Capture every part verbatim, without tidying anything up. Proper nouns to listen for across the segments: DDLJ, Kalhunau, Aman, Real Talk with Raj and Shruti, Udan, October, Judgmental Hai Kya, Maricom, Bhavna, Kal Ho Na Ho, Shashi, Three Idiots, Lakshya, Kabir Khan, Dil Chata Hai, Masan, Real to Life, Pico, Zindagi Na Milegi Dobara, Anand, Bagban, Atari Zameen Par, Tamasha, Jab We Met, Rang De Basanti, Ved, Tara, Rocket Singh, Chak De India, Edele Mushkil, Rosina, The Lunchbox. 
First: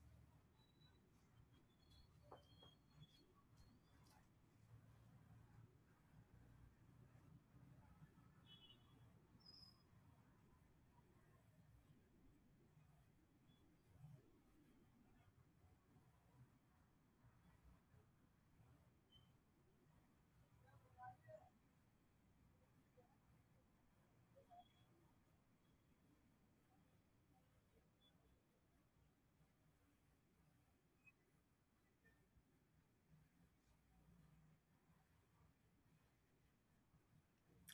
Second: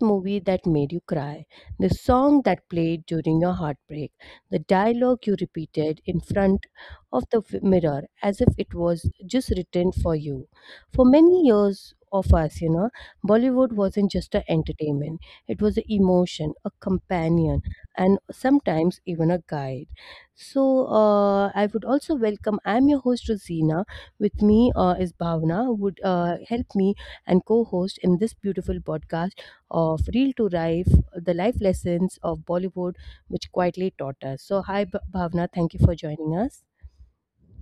movie that made you cry, the song that played during your heartbreak, the dialogue you repeated in front of the v- mirror as if it was just written for you. For many years of us, you know, Bollywood wasn't just an entertainment, it was an emotion, a companion, and sometimes even a guide. So, uh, I would also welcome, I'm your host, Rosina, with me uh, is Bhavna, who would uh, help me and co host in this beautiful podcast of Real to Life, the life lessons of Bollywood, which quietly taught us. So, hi, B- Bhavna. Thank you for joining us.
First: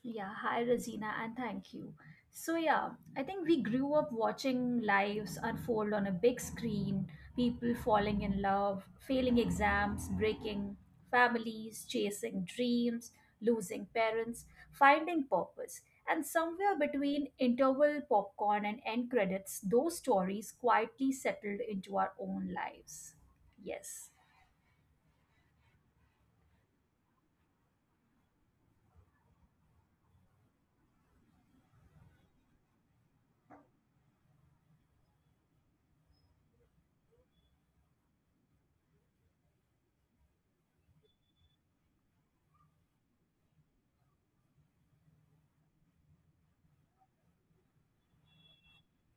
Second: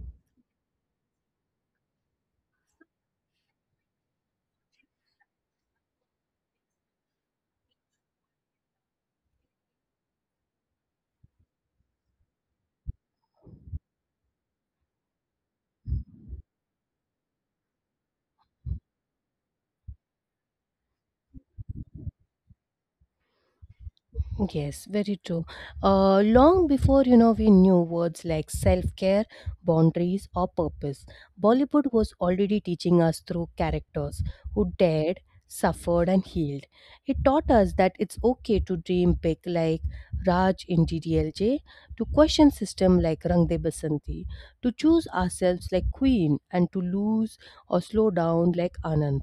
Yeah, hi Rosina, and thank you. So, yeah, I think we grew up watching lives unfold on a big screen, people falling in love, failing exams, breaking families, chasing dreams, losing parents, finding purpose. And somewhere between interval popcorn and end credits, those stories quietly settled into our own lives. Yes. Yes, very true. Uh, long before you know we knew words like self-care, boundaries, or purpose, Bollywood was already teaching us through characters who dared, suffered, and healed. It taught us that it's okay to dream big, like Raj in D D L J, to question system like Rang De Basanti, to choose ourselves like Queen, and to lose or slow down like Anand.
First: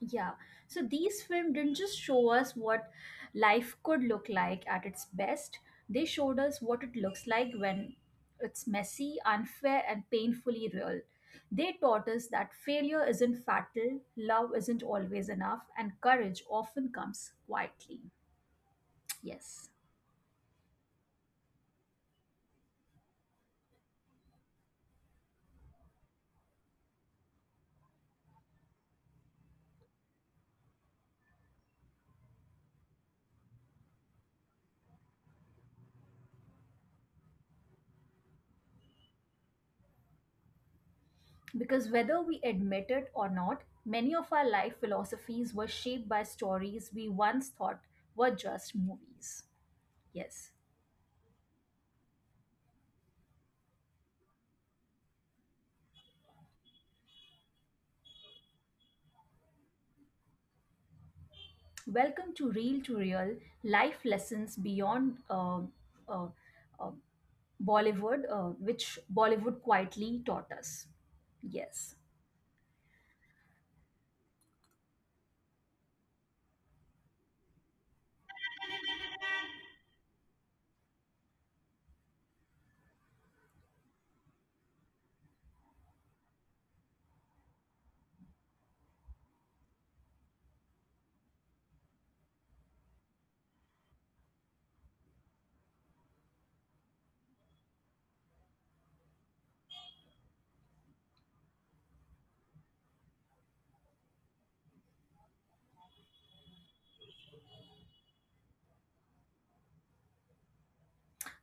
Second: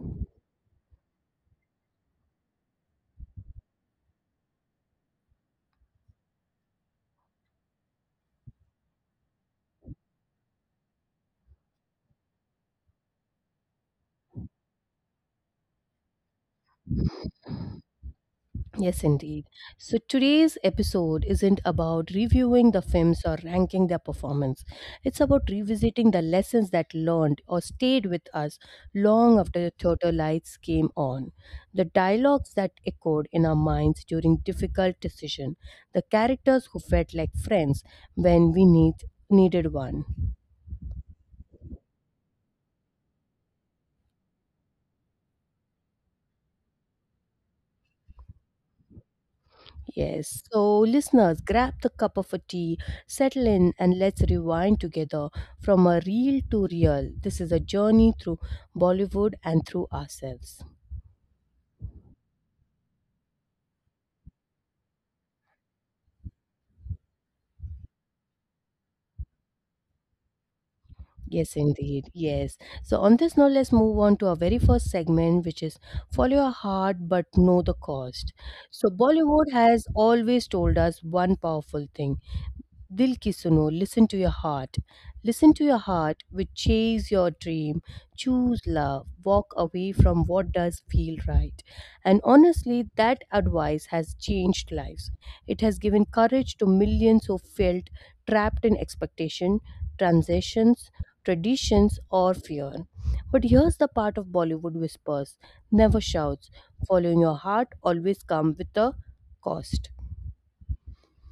Yeah, so these films didn't just show us what life could look like at its best, they showed us what it looks like when it's messy, unfair, and painfully real. They taught us that failure isn't fatal, love isn't always enough, and courage often comes quietly. Yes, indeed. Yes, So today's episode isn't about reviewing the films or ranking their performance. It's about revisiting the lessons that learned or stayed with us long after the theater lights came on. The dialogues that echoed in our minds during difficult decisions, the characters who felt like friends when we need, needed one. because whether we admit it or not, many of our life philosophies were shaped by stories we once thought were just movies. Yes. Yes. So, listeners, grab the cup of a tea, settle in, and let's rewind together from a reel to real. This is a journey through Bollywood and through ourselves. Welcome to Real to Real Life Lessons Beyond uh, uh, uh, Bollywood, uh, which Bollywood quietly taught us. Yes, Yes. indeed. Yes. So, on this note, let's move on to our very first segment, which is follow your heart but know the cost. So, Bollywood has always told us one powerful thing Dil ki suno, listen to your heart. Listen to your heart, which chase your dream, choose love, walk away from what does feel right. And honestly, that advice has changed lives. It has given courage to millions who felt trapped in expectation, transitions, traditions, or fear. But here's the part of Bollywood whispers never shouts. Following your heart always comes with a cost.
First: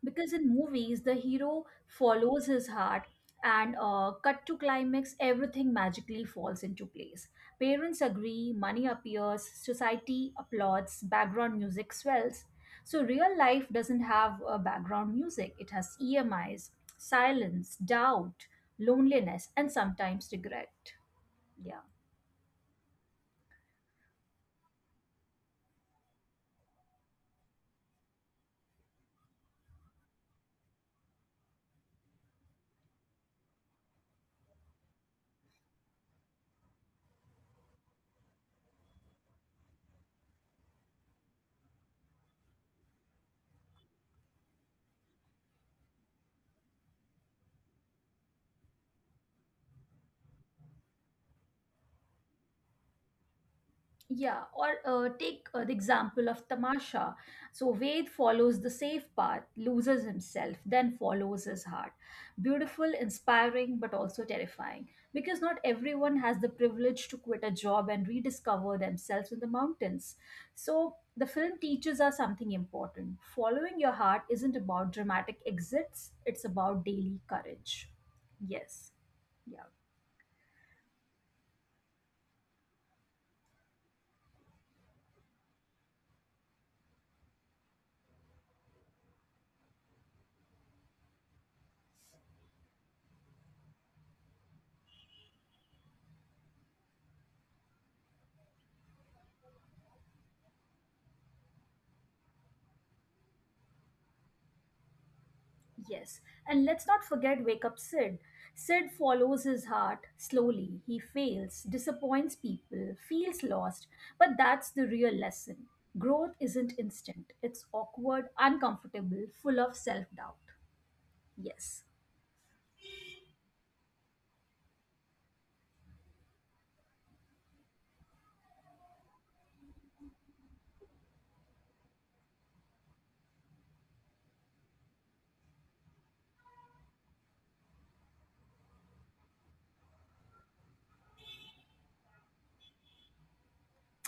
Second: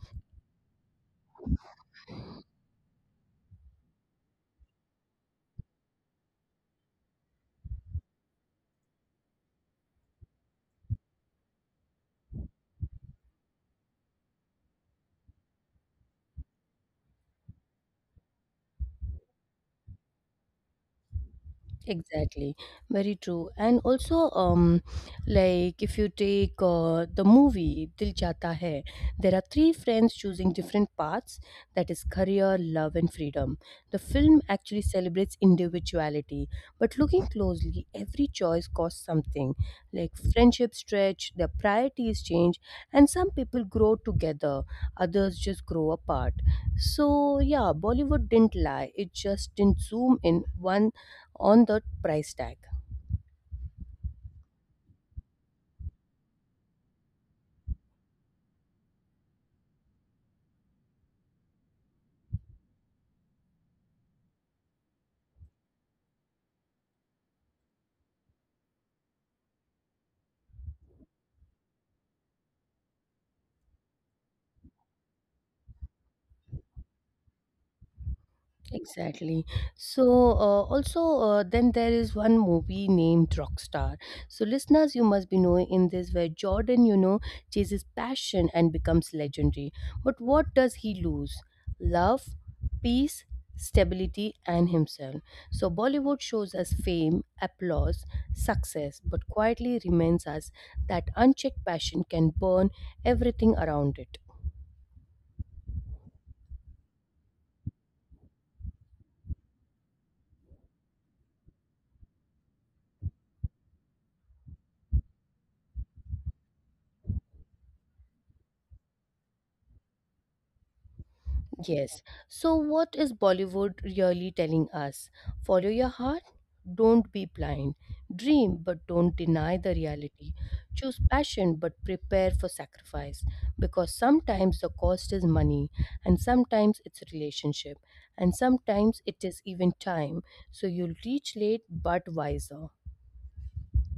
Because in movies the hero follows his heart and uh, cut to climax, everything magically falls into place. Parents agree, money appears, society applauds, background music swells. So real life doesn't have a background music, it has emis, silence, doubt, loneliness, and sometimes regret. Yeah. Exactly, very true. And also, um, like if you take uh, the movie Dil Chata Hai, there are three friends choosing different paths, that is, career, love, and freedom. The film actually celebrates individuality, but looking closely, every choice costs something. Like friendships stretch, their priorities change, and some people grow together, others just grow apart. So, yeah, Bollywood didn't lie, it just didn't zoom in one on the price tag. Yeah, or uh, take uh, the example of Tamasha. So Ved follows the safe path, loses himself, then follows his heart. Beautiful, inspiring, but also terrifying. Because not everyone has the privilege to quit a job and rediscover themselves in the mountains. So the film teaches us something important. Following your heart isn't about dramatic exits, it's about daily courage. Yes. Exactly. Yeah. So, uh, also, uh, then there is one movie named Rockstar. So, listeners, you must be knowing in this where Jordan, you know, chases passion and becomes legendary. But what does he lose? Love, peace, stability, and himself. So, Bollywood shows us fame, applause, success, but quietly reminds us that unchecked passion can burn everything around it. Yes, and let's not forget Wake Up Sid. Sid follows his heart slowly. He fails, disappoints people, feels lost, but that's the real lesson. Growth isn't instant, it's awkward, uncomfortable, full of self doubt. Yes. Yes. So, what is Bollywood really telling us? Follow your heart, don't be blind. Dream, but don't deny the reality. Choose passion, but prepare for sacrifice. Because sometimes the cost is money, and sometimes it's relationship, and sometimes it is even time. So, you'll reach late but wiser.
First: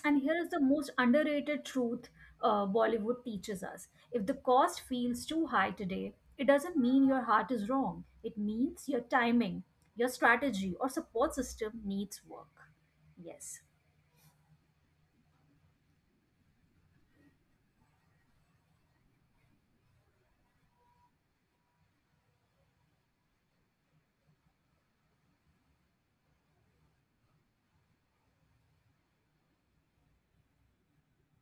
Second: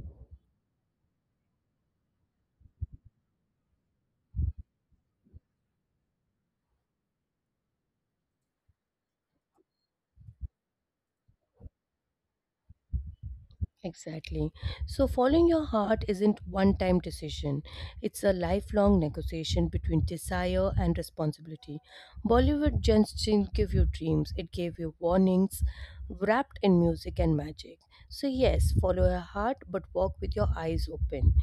And here is the most underrated truth uh, Bollywood teaches us: if the cost feels too high today, it doesn't mean your heart is wrong, it means your timing, your strategy, or support system needs work. Yes. Exactly. So, following your heart isn't one time decision. It's a lifelong negotiation between desire and responsibility. Bollywood just didn't give you dreams, it gave you warnings wrapped in music and magic. So, yes, follow your heart but walk with your eyes open.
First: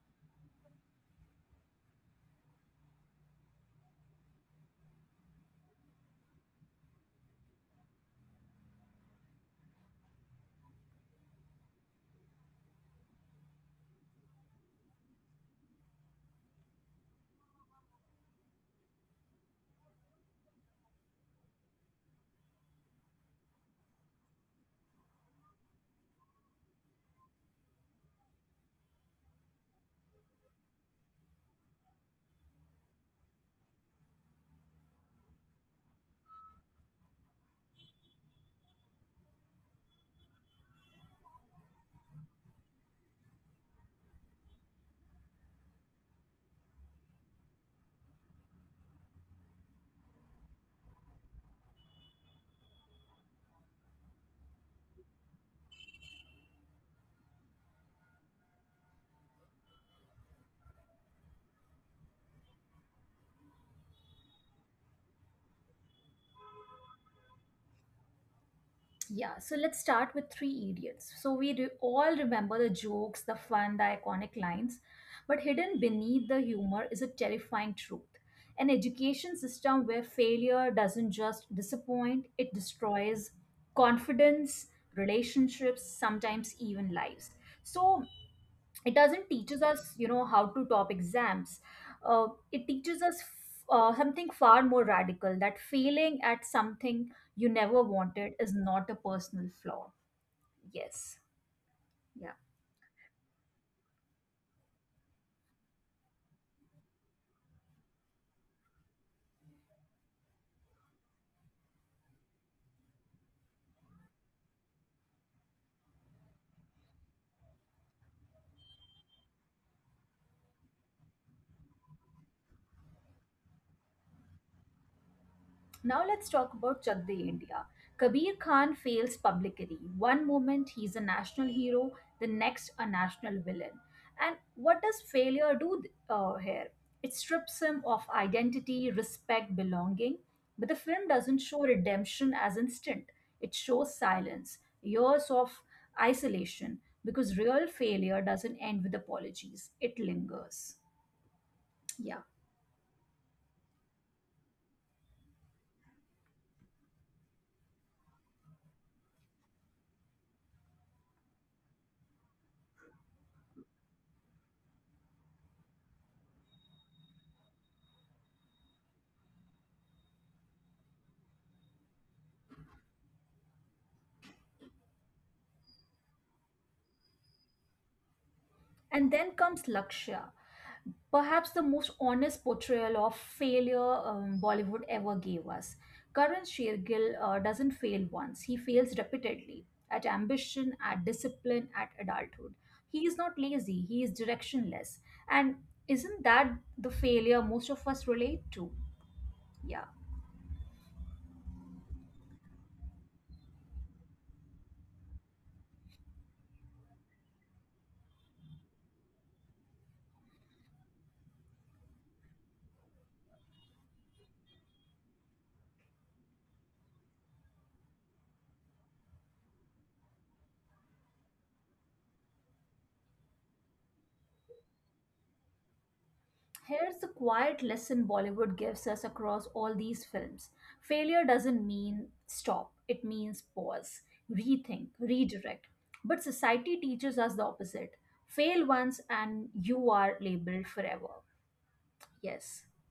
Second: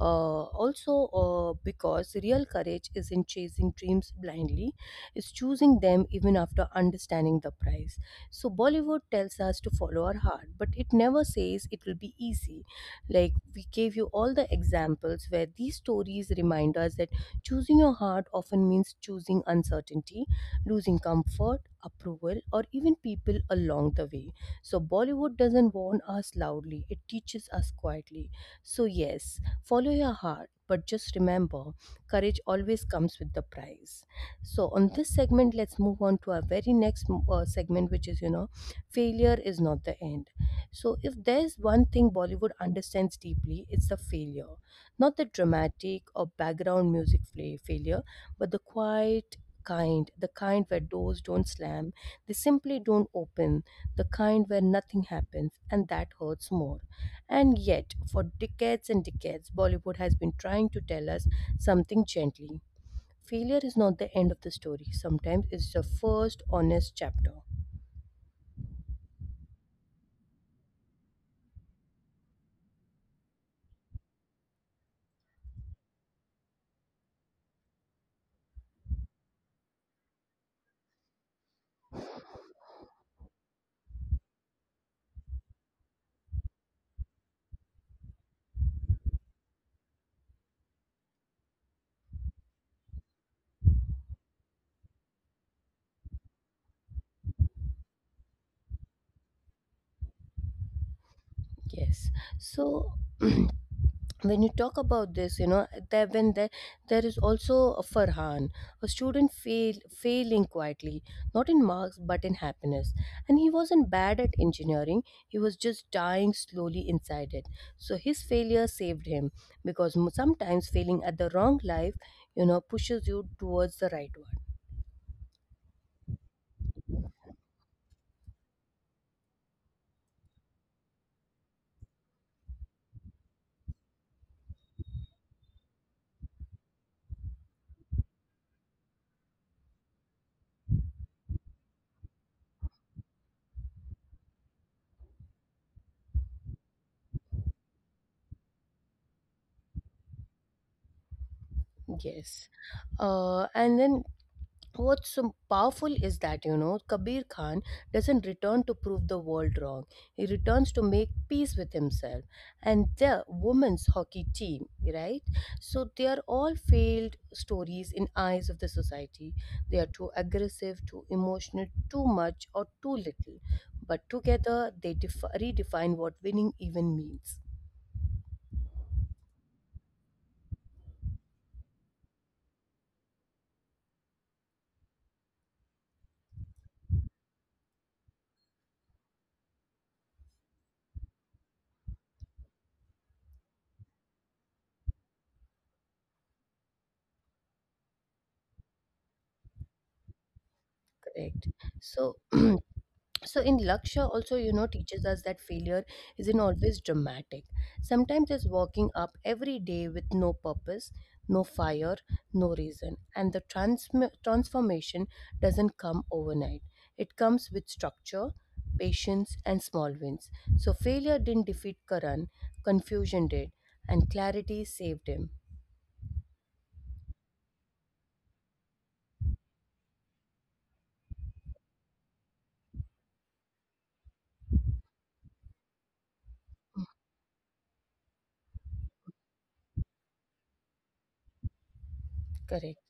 Uh, also, uh, because real courage isn't chasing dreams blindly, it's choosing them even after understanding the price. So Bollywood tells us to follow our heart, but it never says it will be easy. Like we gave you all the examples where these stories remind us that choosing your heart often means choosing uncertainty, losing comfort, approval, or even people along the way. So Bollywood doesn't warn us loudly, it teaches us quietly. So, yes, follow your heart, but just remember courage always comes with the price. So, on this segment, let's move on to our very next mm, uh, segment, which is, you know, failure is not the end. So, if there's one thing Bollywood understands deeply, it's the failure. Not the dramatic or background music fla- failure, but the quiet, kind, the kind where doors don't slam, they simply don't open, the kind where nothing happens, and that hurts more. And yet, for decades and decades, Bollywood has been trying to tell us something gently. Failure is not the end of the story. Sometimes it's the first honest chapter. Yeah, so let's start with Three Idiots. So we re- all remember the jokes, the fun, the iconic lines, but hidden beneath the humor is a terrifying truth. An education system where failure doesn't just disappoint, it destroys confidence, relationships, sometimes even lives. So it doesn't teaches us, you know, how to top exams, uh, it teaches us uh, something far more radical: that failing at something you never wanted is not a personal flaw. Yes. Yes. So when you talk about this, you know, there when there there is also a Farhan, a student fail failing quietly, not in marks but in happiness. And he wasn't bad at engineering; he was just dying slowly inside it. So his failure saved him because m- sometimes failing at the wrong life, you know, pushes you towards the right one. Now let's talk about Chakde India. Kabir Khan fails publicly. One moment he's a national hero, the next a national villain. And what does failure do uh, here? It strips him of identity, respect, belonging. But the film doesn't show redemption as instant, it shows silence, years of isolation, because real failure doesn't end with apologies, it lingers. Yeah. Yes. Uh, and then What's so powerful is that you know Kabir Khan doesn't return to prove the world wrong, he returns to make peace with himself and the women's hockey team, right? So they are all failed stories in eyes of the society. They are too aggressive, too emotional, too much or too little, but together they def- redefine what winning even means. And then comes Lakshya, perhaps the most honest portrayal of failure um, Bollywood ever gave us. Karan Shergill uh, doesn't fail once, he fails repeatedly at ambition, at discipline, at adulthood. He is not lazy, he is directionless. And isn't that the failure most of us relate to? Yeah. Correct. So so in Laksha also you know teaches us that failure isn't always dramatic. Sometimes it's walking up every day with no purpose, no fire, no reason, and the transm transformation doesn't come overnight. It comes with structure, patience, and small wins. So failure didn't defeat Karan, confusion did, and clarity saved him. Here's the quiet lesson Bollywood gives us across all these films. Failure doesn't mean stop, it means pause, rethink, redirect. But society teaches us the opposite: fail once and you are labeled forever. Yes. Correct.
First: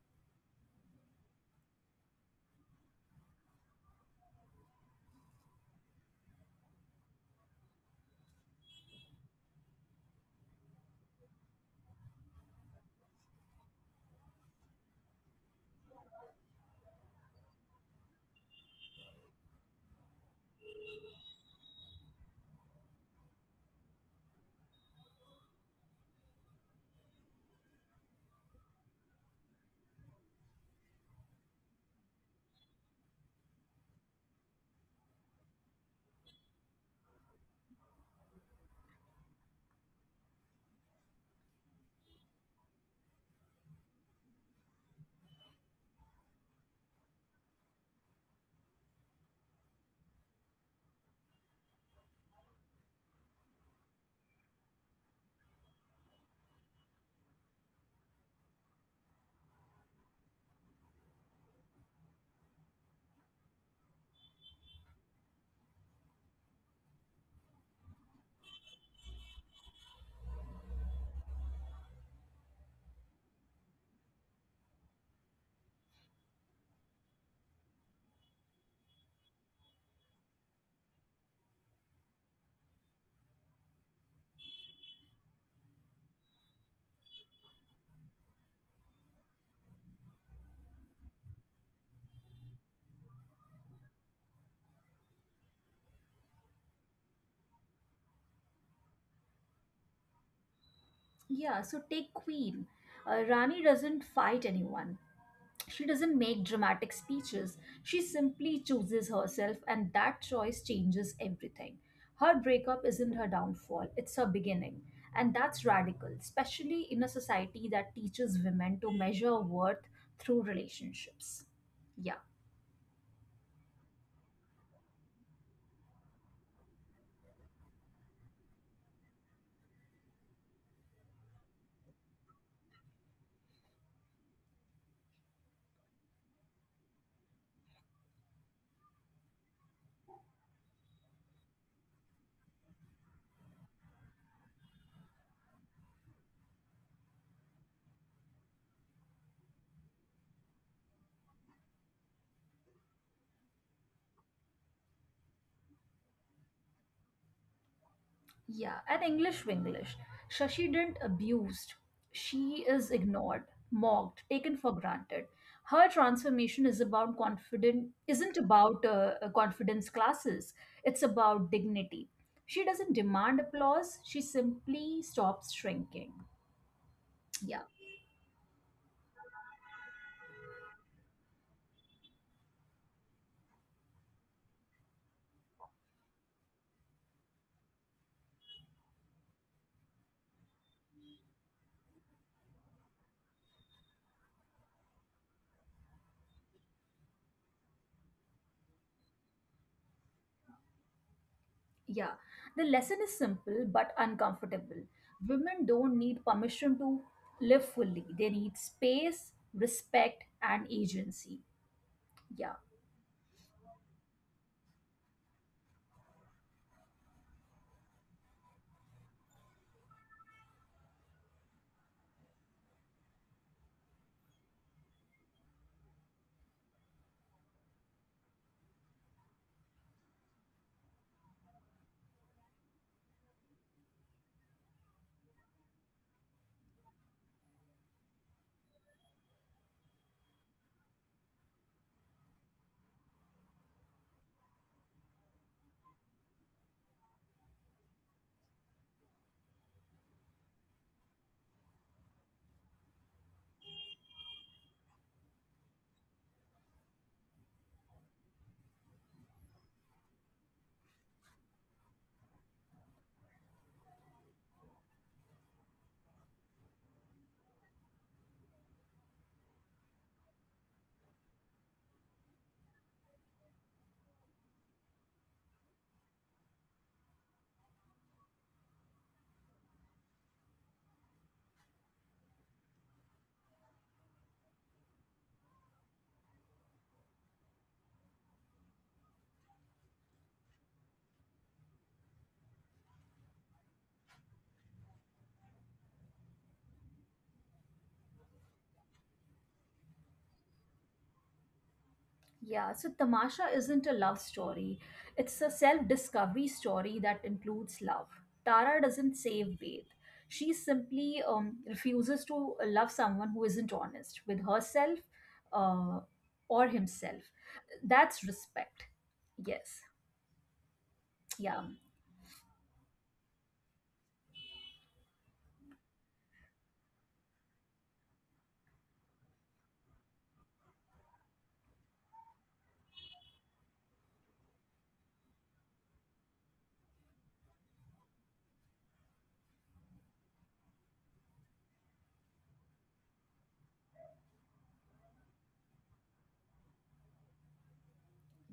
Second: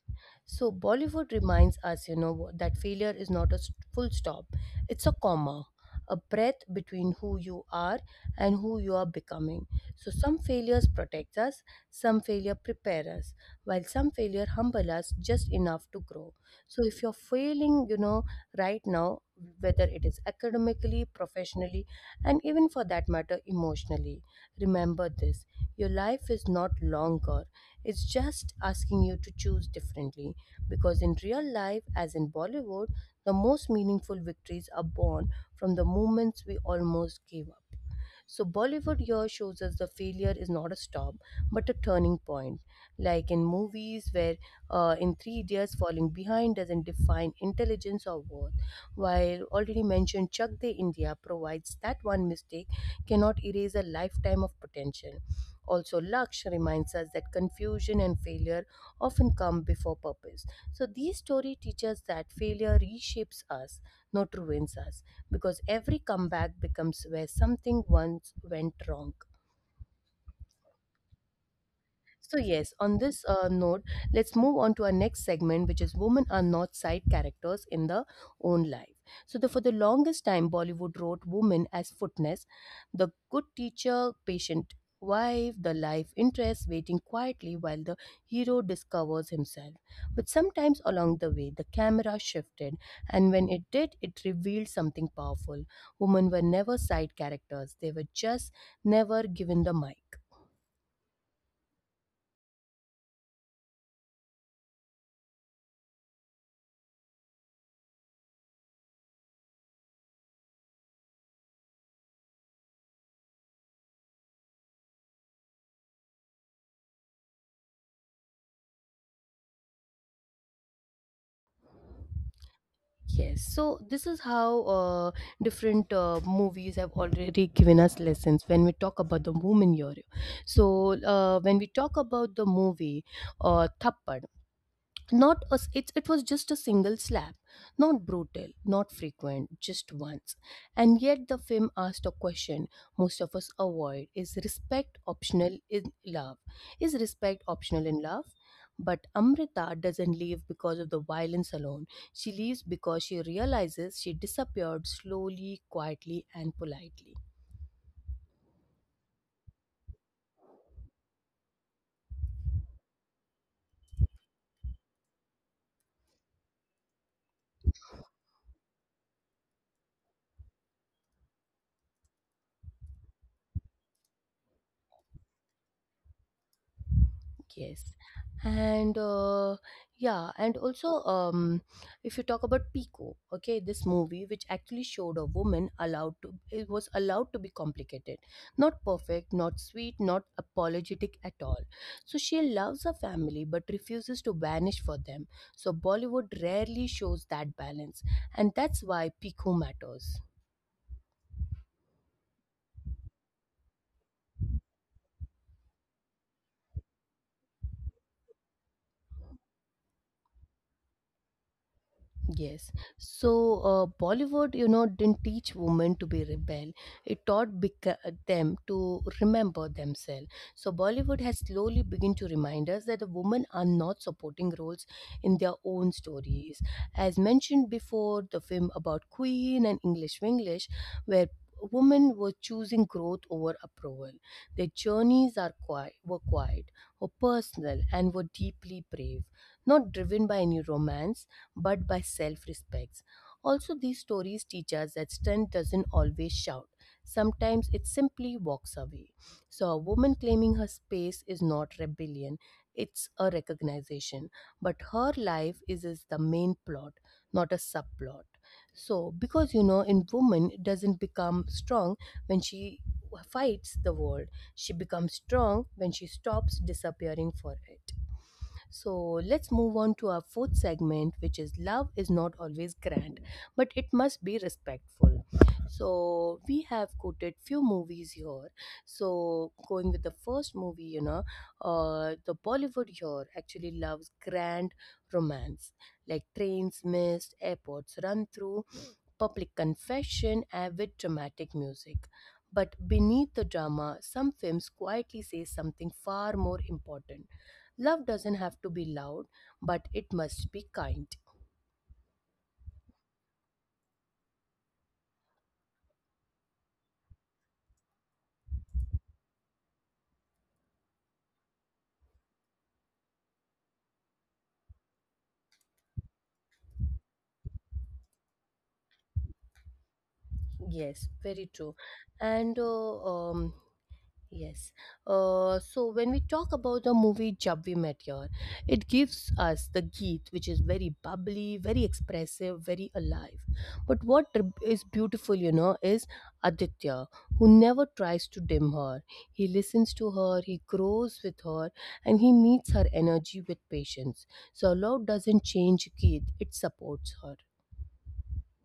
So Bollywood reminds us, you know, that failure is not a st- full stop. It's a comma, a breath between who you are and who you are becoming. So some failures protect us, some failure prepare us, while some failure humble us just enough to grow. So if you're failing, you know, right now, whether it is academically, professionally, and even for that matter, emotionally, remember this. Your life is not longer. It's just asking you to choose differently because in real life, as in Bollywood, the most meaningful victories are born from the moments we almost gave up. So Bollywood here shows us the failure is not a stop but a turning point. Like in movies where uh, in three years falling behind doesn't define intelligence or worth, while already mentioned Chak De India provides that one mistake cannot erase a lifetime of potential. Also, Laksh reminds us that confusion and failure often come before purpose. So, these story teaches that failure reshapes us, not ruins us because every comeback becomes where something once went wrong. So, yes, on this uh, note, let's move on to our next segment, which is Women are not side characters in their own life. So, the, for the longest time, Bollywood wrote women as footness, the good teacher, patient wife, the life interest, waiting quietly while the hero discovers himself. But sometimes along the way, the camera shifted, and when it did, it revealed something powerful. Women were never side characters, they were just never given the mic. Yeah, so take Queen. Uh, Rani doesn't fight anyone. She doesn't make dramatic speeches. She simply chooses herself, and that choice changes everything. Her breakup isn't her downfall, it's her beginning. And that's radical, especially in a society that teaches women to measure worth through relationships. Yeah. Yes, so this is how uh, different uh, movies have already given us lessons when we talk about the woman hero. So, uh, when we talk about the movie uh, Thappad, not a, s- it, it was just a single slap, not brutal, not frequent, just once, and yet the film asked a question most of us avoid. Is respect optional in love? Is respect optional in love? But Amrita doesn't leave because of the violence alone, she leaves because she realizes she disappeared slowly, quietly, and politely. Yeah, and English Winglish. Shashi didn't abused. She is ignored, mocked, taken for granted. Her transformation is about confident isn't about uh, uh, confidence classes. It's about dignity. She doesn't demand applause. She simply stops shrinking. Yeah, Yes. And uh, yeah, and also um, If you talk about Pico, okay, this movie which actually showed a woman allowed to it was allowed to be complicated, not perfect, not sweet, not apologetic at all. So she loves her family but refuses to vanish for them. So Bollywood rarely shows that balance, and that's why Pico matters. yeah. The lesson is simple but uncomfortable. Women don't need permission to live fully. They need space, respect, and agency. Yeah. Yes. So uh, Bollywood, you know, didn't teach women to be rebel. It taught beca- them to remember themselves. So Bollywood has slowly begun to remind us that the women are not supporting roles in their own stories. As mentioned before, the film about Queen and English Winglish, where women were choosing growth over approval. Their journeys are quiet, were quiet, were personal, and were deeply brave, not driven by any romance but by self respect. Also, these stories teach us that strength doesn't always shout. Sometimes it simply walks away. So, a woman claiming her space is not rebellion, it's a recognition. But her life is, is the main plot, not a subplot. So, because you know, in woman it doesn't become strong when she fights the world, she becomes strong when she stops disappearing for it. So let's move on to our fourth segment, which is love is not always grand, but it must be respectful. So we have quoted few movies here. So going with the first movie, you know, uh, the Bollywood here actually loves grand romance, like trains missed, airports run through, public confession, avid dramatic music. But beneath the drama, some films quietly say something far more important. Love doesn't have to be loud, but it must be kind. Yeah, so Tamasha isn't a love story. It's a self discovery story that includes love. Tara doesn't save Ved. She simply um, refuses to love someone who isn't honest with herself uh, or himself. That's respect. Yes. Yes, very Yeah. true. And uh, um, Yes. Uh, so when we talk about the movie Jab We Met Here, it gives us the Geet, which is very bubbly, very expressive, very alive. But what r- is beautiful, you know, is Aditya, who never tries to dim her. He listens to her, he grows with her, and he meets her energy with patience. So love doesn't change Geet, it supports her.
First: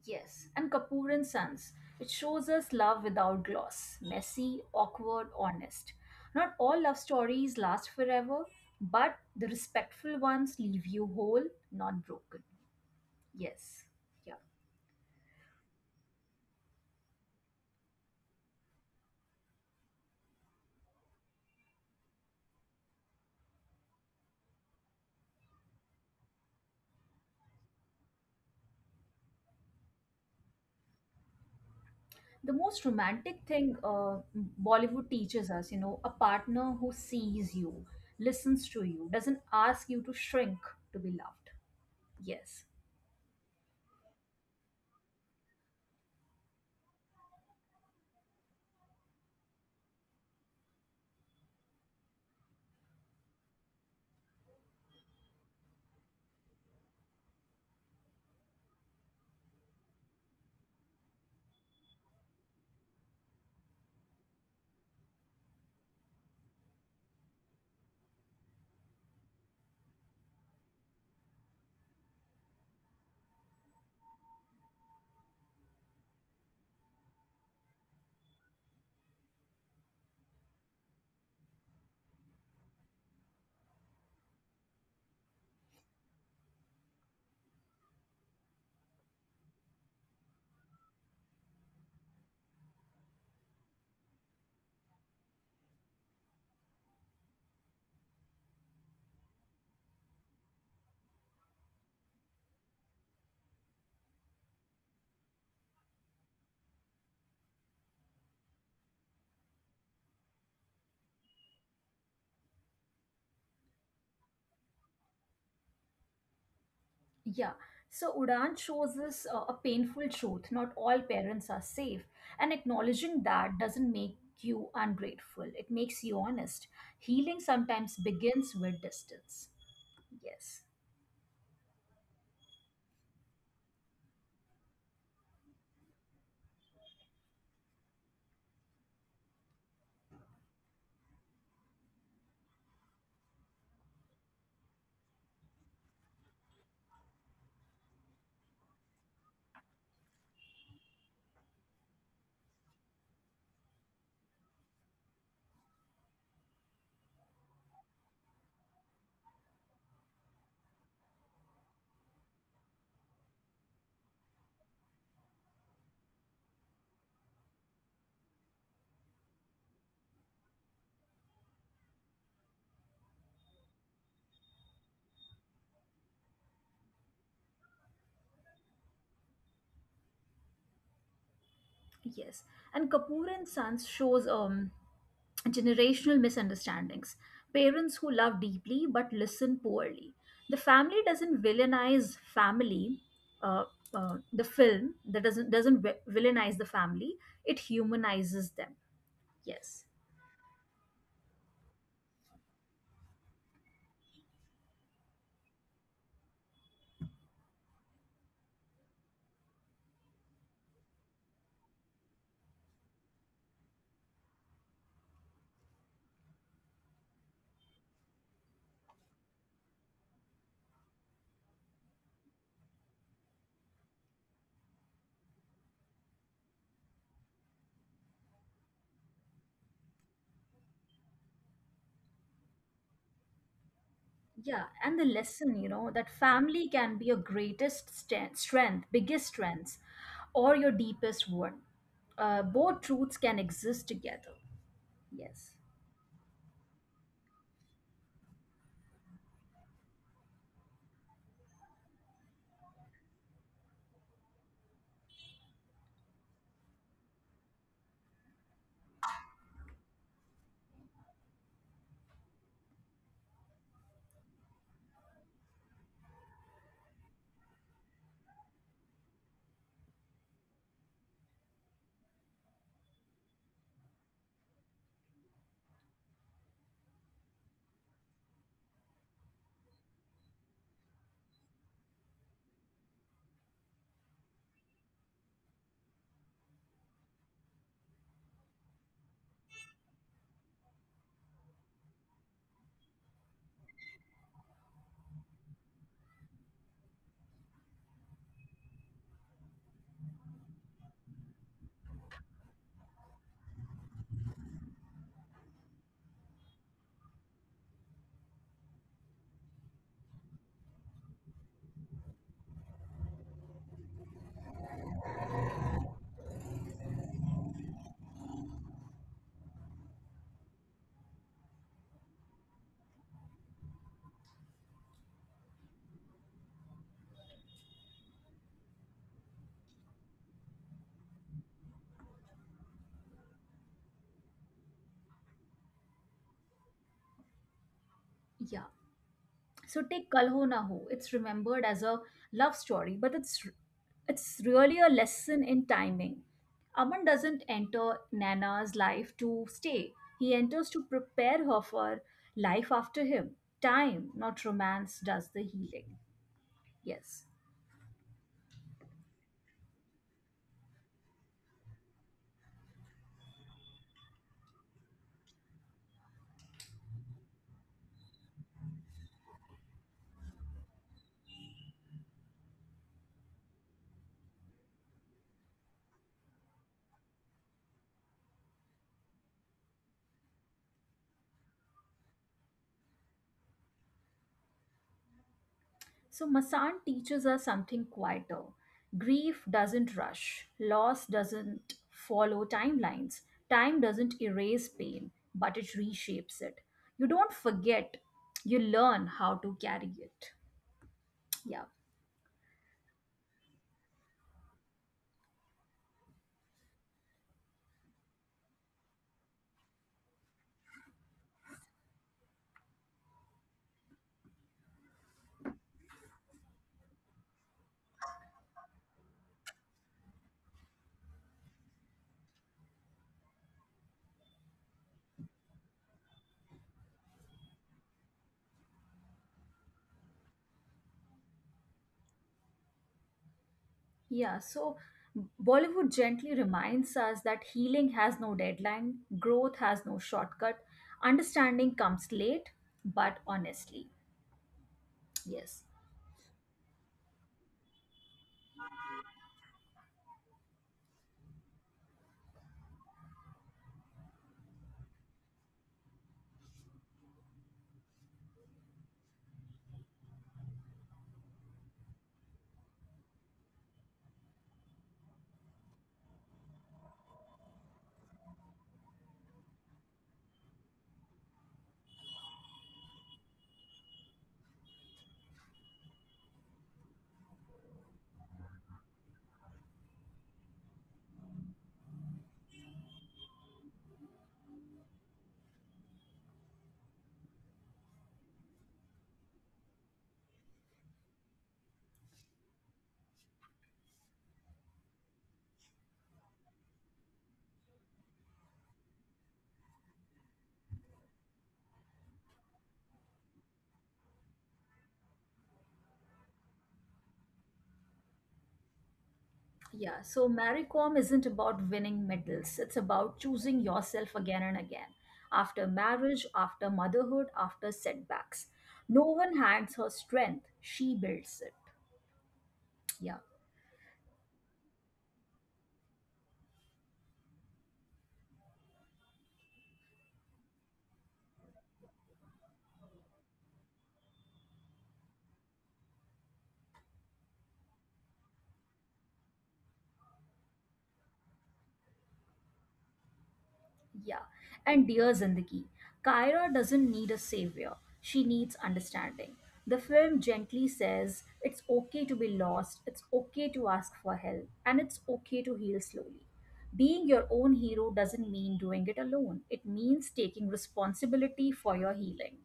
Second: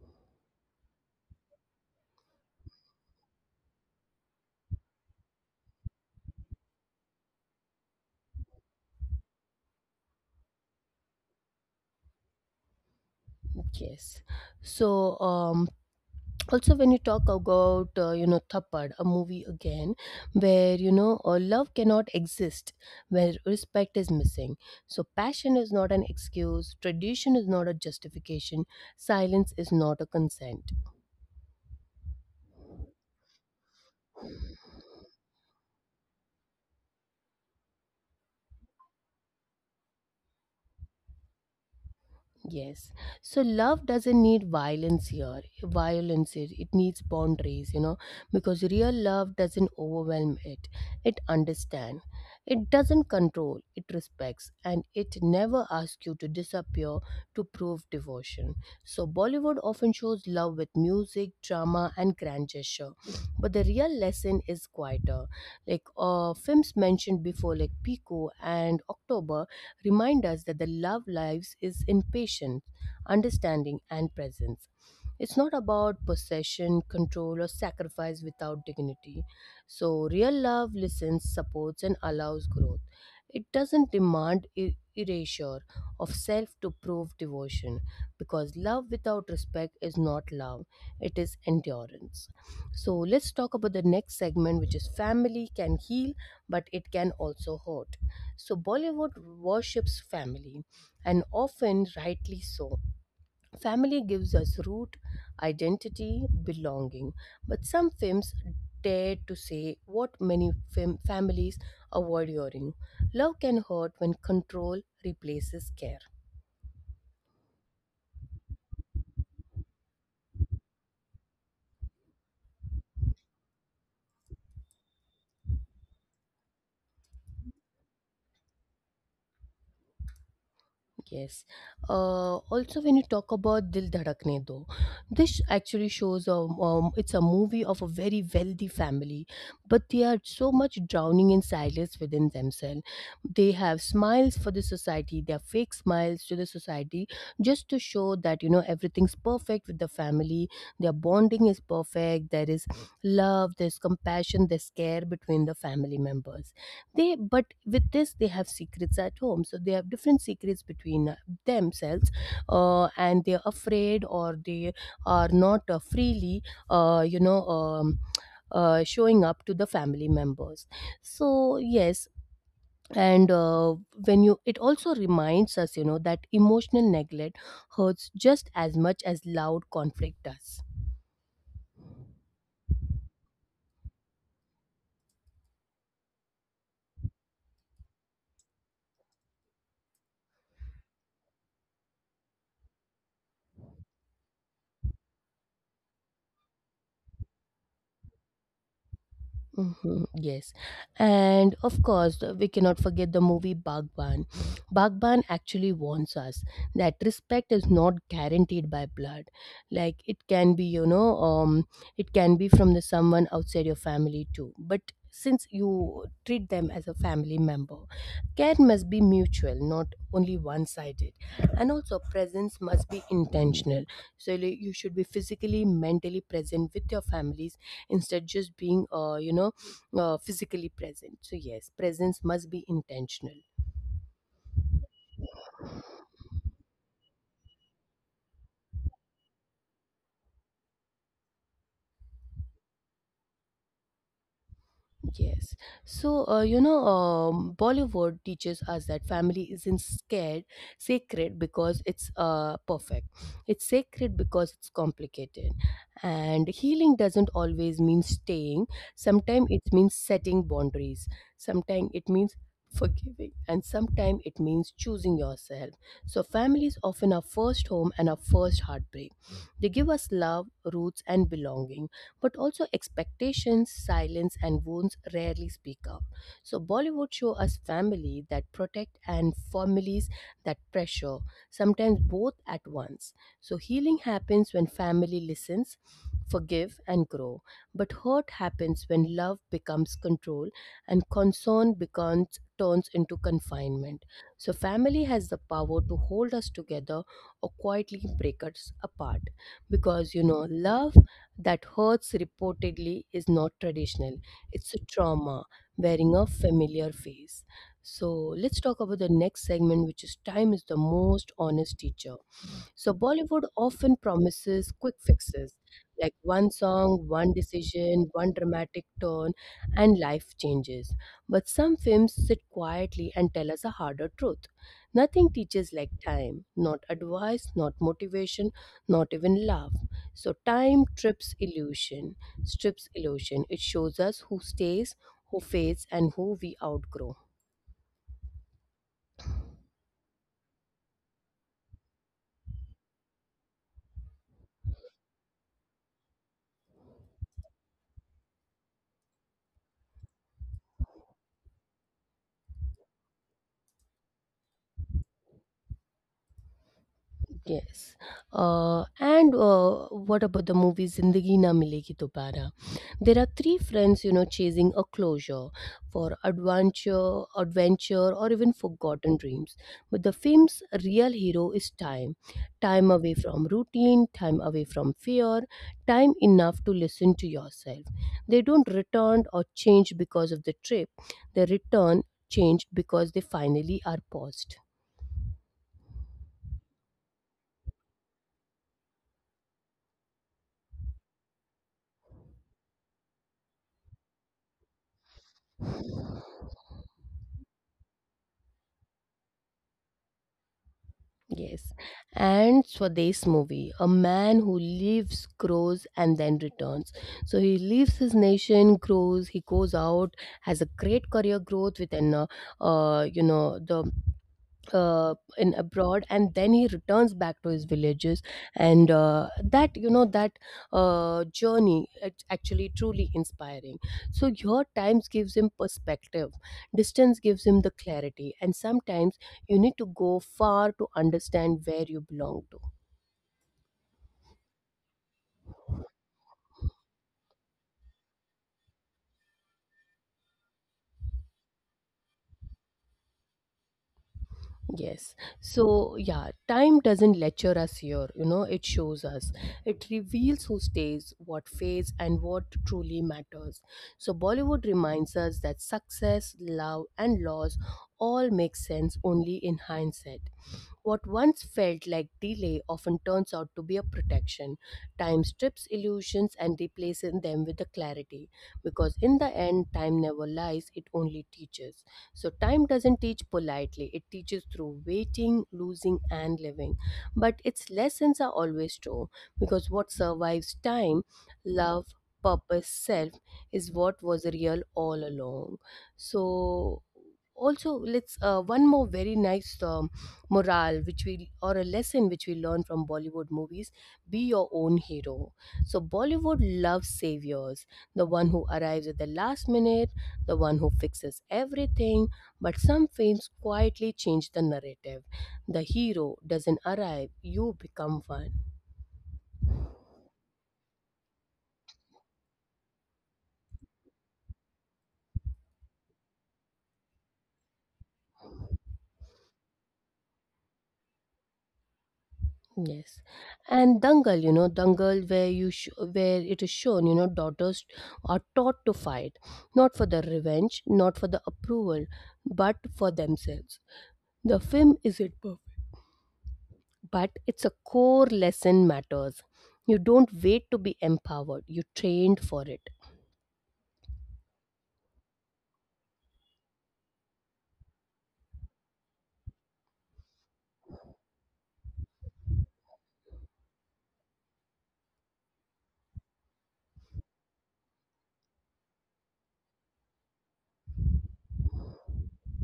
Yes, and Kapoor and Sons. It shows us love without gloss, messy, awkward, honest. Not all love stories last forever, but the respectful ones leave you whole, not broken. Yes. Yes. Yeah. So um, also when you talk about uh, you know thappad, a movie again where you know uh, love cannot exist where respect is missing. So passion is not an excuse, tradition is not a justification, silence is not a consent. The most romantic thing uh, Bollywood teaches us, you know, a partner who sees you, listens to you, doesn't ask you to shrink to be loved. Yes. Yes. So love doesn't need violence here. Violence it, it needs boundaries, you know, because real love doesn't overwhelm it. It understands. It doesn't control. It respects and it never asks you to disappear to prove devotion. So Bollywood often shows love with music, drama and grand gesture. But the real lesson is quieter. Like uh films mentioned before like Pico and October remind us that the love lives is in patience, understanding, and presence. It's not about possession, control, or sacrifice without dignity. So, real love listens, supports, and allows growth. It doesn't demand e- erasure of self to prove devotion because love without respect is not love, it is endurance. So, let's talk about the next segment, which is family can heal, but it can also hurt. So, Bollywood worships family, and often rightly so. Family gives us root, identity, belonging. But some films dare to say what many fam- families avoid hearing. Love can hurt when control replaces care. Yeah, so Udan shows us uh, a painful truth. Not all parents are safe, and acknowledging that doesn't make you ungrateful, it makes you honest. Healing sometimes begins with distance. Yes. Yes. Uh, also, when you talk about Dil Dhadakne Do, this actually shows um, um, it's a movie of a very wealthy family, but they are so much drowning in silence within themselves. They have smiles for the society, they are fake smiles to the society just to show that, you know, everything's perfect with the family, their bonding is perfect, there is love, there's compassion, there's care between the family members. They, but with this they have secrets at home, so they have different secrets between uh, themselves, uh, and they're afraid, or they are not uh, freely uh, you know um, uh, showing up to the family members. So yes, and uh, when you it also reminds us, you know that emotional neglect hurts just as much as loud conflict does. Yes, and Kapoor and Sons shows um, generational misunderstandings. Parents who love deeply but listen poorly. The family doesn't villainize family. Uh, uh, the film that doesn't doesn't vi- villainize the family. It humanizes them. Yes. Hmm, yes. And of course, uh, we cannot forget the movie Bagban. Bagban actually warns us that respect is not guaranteed by blood. Like it can be, you know, um, it can be from the someone outside your family too. But since you treat them as a family member, care must be mutual, not only one-sided. And also, presence must be intentional. So like, you should be physically, mentally present with your family instead just being uh, you know uh, physically present. So yes, presence must be intentional. Yeah, and the lesson, you know, that family can be your greatest st- strength, biggest strengths, or your deepest one. Uh, both truths can exist together. Yes. Yes. So, uh, you know, um, Bollywood teaches us that family isn't scared, sacred because it's uh, perfect. It's sacred because it's complicated. And healing doesn't always mean staying. Sometimes it means setting boundaries. Sometimes it means forgiving. And sometimes it means choosing yourself. So, family is often our first home and our first heartbreak. They give us love, roots, and belonging but also expectations, silence, and wounds rarely speak out. So Bollywood show us family that protect and families that pressure, sometimes both at once. So healing happens when family listens, forgive and grow. But hurt happens when love becomes control and concern becomes turns into confinement. So family has the power to hold us together or quietly break us apart because you know love that hurts reportedly is not traditional. It's a trauma wearing a familiar face. So let's talk about the next segment, which is time is the most honest teacher. So Bollywood often promises quick fixes like one song, one decision, one dramatic turn, and life changes. But some films sit quietly and tell us a harder truth. Nothing teaches like time, not advice, not motivation, not even love. So time trips illusion, strips illusion. It shows us who stays, who fades, and who we outgrow. Yeah. So take Kal Ho Na Ho. It's remembered as a love story, but it's it's really a lesson in timing. Aman doesn't enter Nana's life to stay. He enters to prepare her for life after him. Time, not romance, does the healing. Yes. Yes. Uh, and uh, what about the movie Zindagi Na Milegi Dobara? There are three friends, you know, chasing a closure for adventure, adventure, or even forgotten dreams. But the film's real hero is time. Time away from routine, time away from fear, time enough to listen to yourself. They don't return or change because of the trip. They return changed because they finally are paused. So, Masan teaches us something quieter. Grief doesn't rush, loss doesn't follow timelines, time doesn't erase pain, but it reshapes it. You don't forget, you learn how to carry it. Yes. Yeah, And Swadesh movie, a man who lives, grows, and then returns. So he leaves his nation, grows, he goes out, has a great career growth within, uh, uh, you know, the uh, in abroad, and then he returns back to his villages, and uh, that you know that uh, journey it's actually truly inspiring. So your times gives him perspective, distance gives him the clarity, and sometimes you need to go far to understand where you belong to. yeah. So, Bollywood gently reminds us that healing has no deadline, growth has no shortcut, understanding comes late, but honestly. Yes. Yes. So, yeah, time doesn't lecture us here, you know, it shows us. It reveals who stays, what fades, and what truly matters. So, Bollywood reminds us that success, love, and loss all make sense only in hindsight. What once felt like delay often turns out to be a protection. Time strips illusions and replaces them with a clarity. Because in the end, time never lies, it only teaches. So, time doesn't teach politely, it teaches through waiting, losing, and living. But its lessons are always true because what survives time, love, purpose, self, is what was real all along. So, also let's uh, one more very nice um, morale which we or a lesson which we learn from Bollywood movies, be your own hero. So Bollywood loves saviors, the one who arrives at the last minute, the one who fixes everything, but some films quietly change the narrative. The hero doesn't arrive, you become one. Yeah, so Maricom isn't about winning medals. It's about choosing yourself again and again. After marriage, after motherhood, after setbacks. No one hands her strength, she builds it. Yes. Yeah. And dangal, you know dangal where you sh- where it is shown, you know daughters are taught to fight, not for the revenge, not for the approval, but for themselves. The film isn't perfect, but it's a core lesson matters. You don't wait to be empowered, you trained for it. Yeah, and dear Zindagi, Kyra doesn't need a savior, she needs understanding. The film gently says it's okay to be lost, it's okay to ask for help, and it's okay to heal slowly. Being your own hero doesn't mean doing it alone, it means taking responsibility for your healing.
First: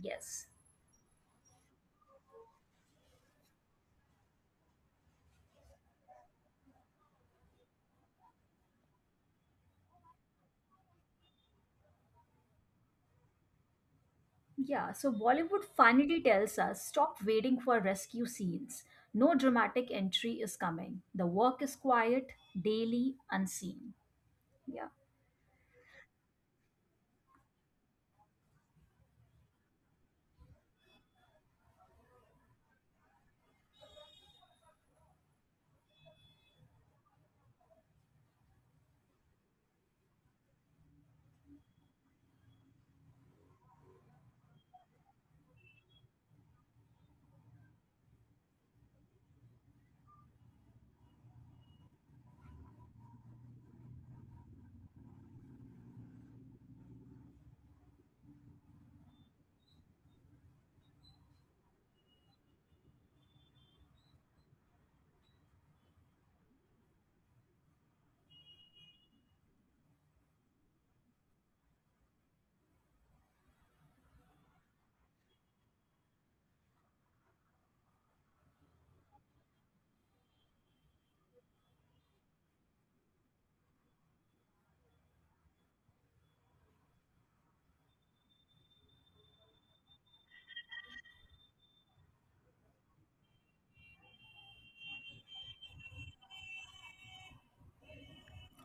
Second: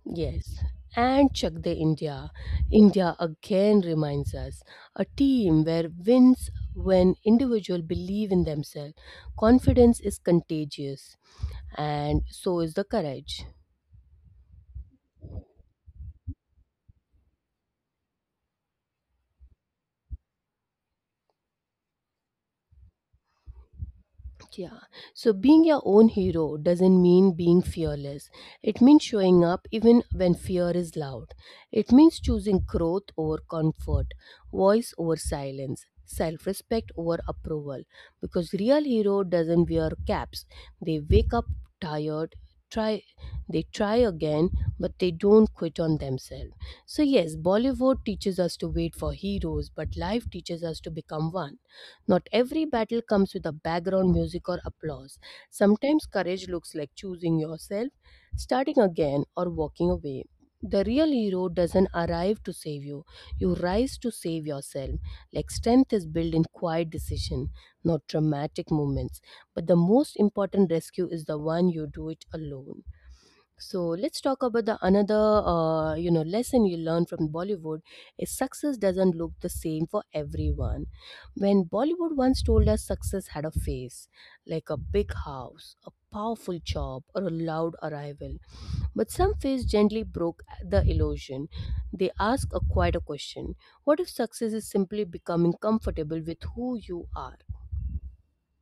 Yes. Yes. And check the India. India again reminds us a team where wins when individuals believe in themselves. Confidence is contagious, and so is the courage. Yeah, so Bollywood finally tells us stop waiting for rescue scenes. No dramatic entry is coming. The work is quiet, daily, unseen. Yeah. Yeah. So being your own hero doesn't mean being fearless. It means showing up even when fear is loud. It means choosing growth over comfort, voice over silence, self respect over approval. Because real hero doesn't wear caps. They wake up tired, try they try again, but they don't quit on themselves. So yes, Bollywood teaches us to wait for heroes, but life teaches us to become one not every battle comes with a background music or applause. Sometimes courage looks like choosing yourself, starting again, or walking away. The real hero doesn't arrive to save you. You rise to save yourself. Like strength is built in quiet decision, not dramatic moments. But the most important rescue is the one you do it alone. So let's talk about the another uh, you know lesson you learn from Bollywood is success doesn't look the same for everyone. When Bollywood once told us success had a face, like a big house, a powerful job, or a loud arrival, but some face gently broke the illusion. They ask a quieter question: What if success is simply becoming comfortable with who you are?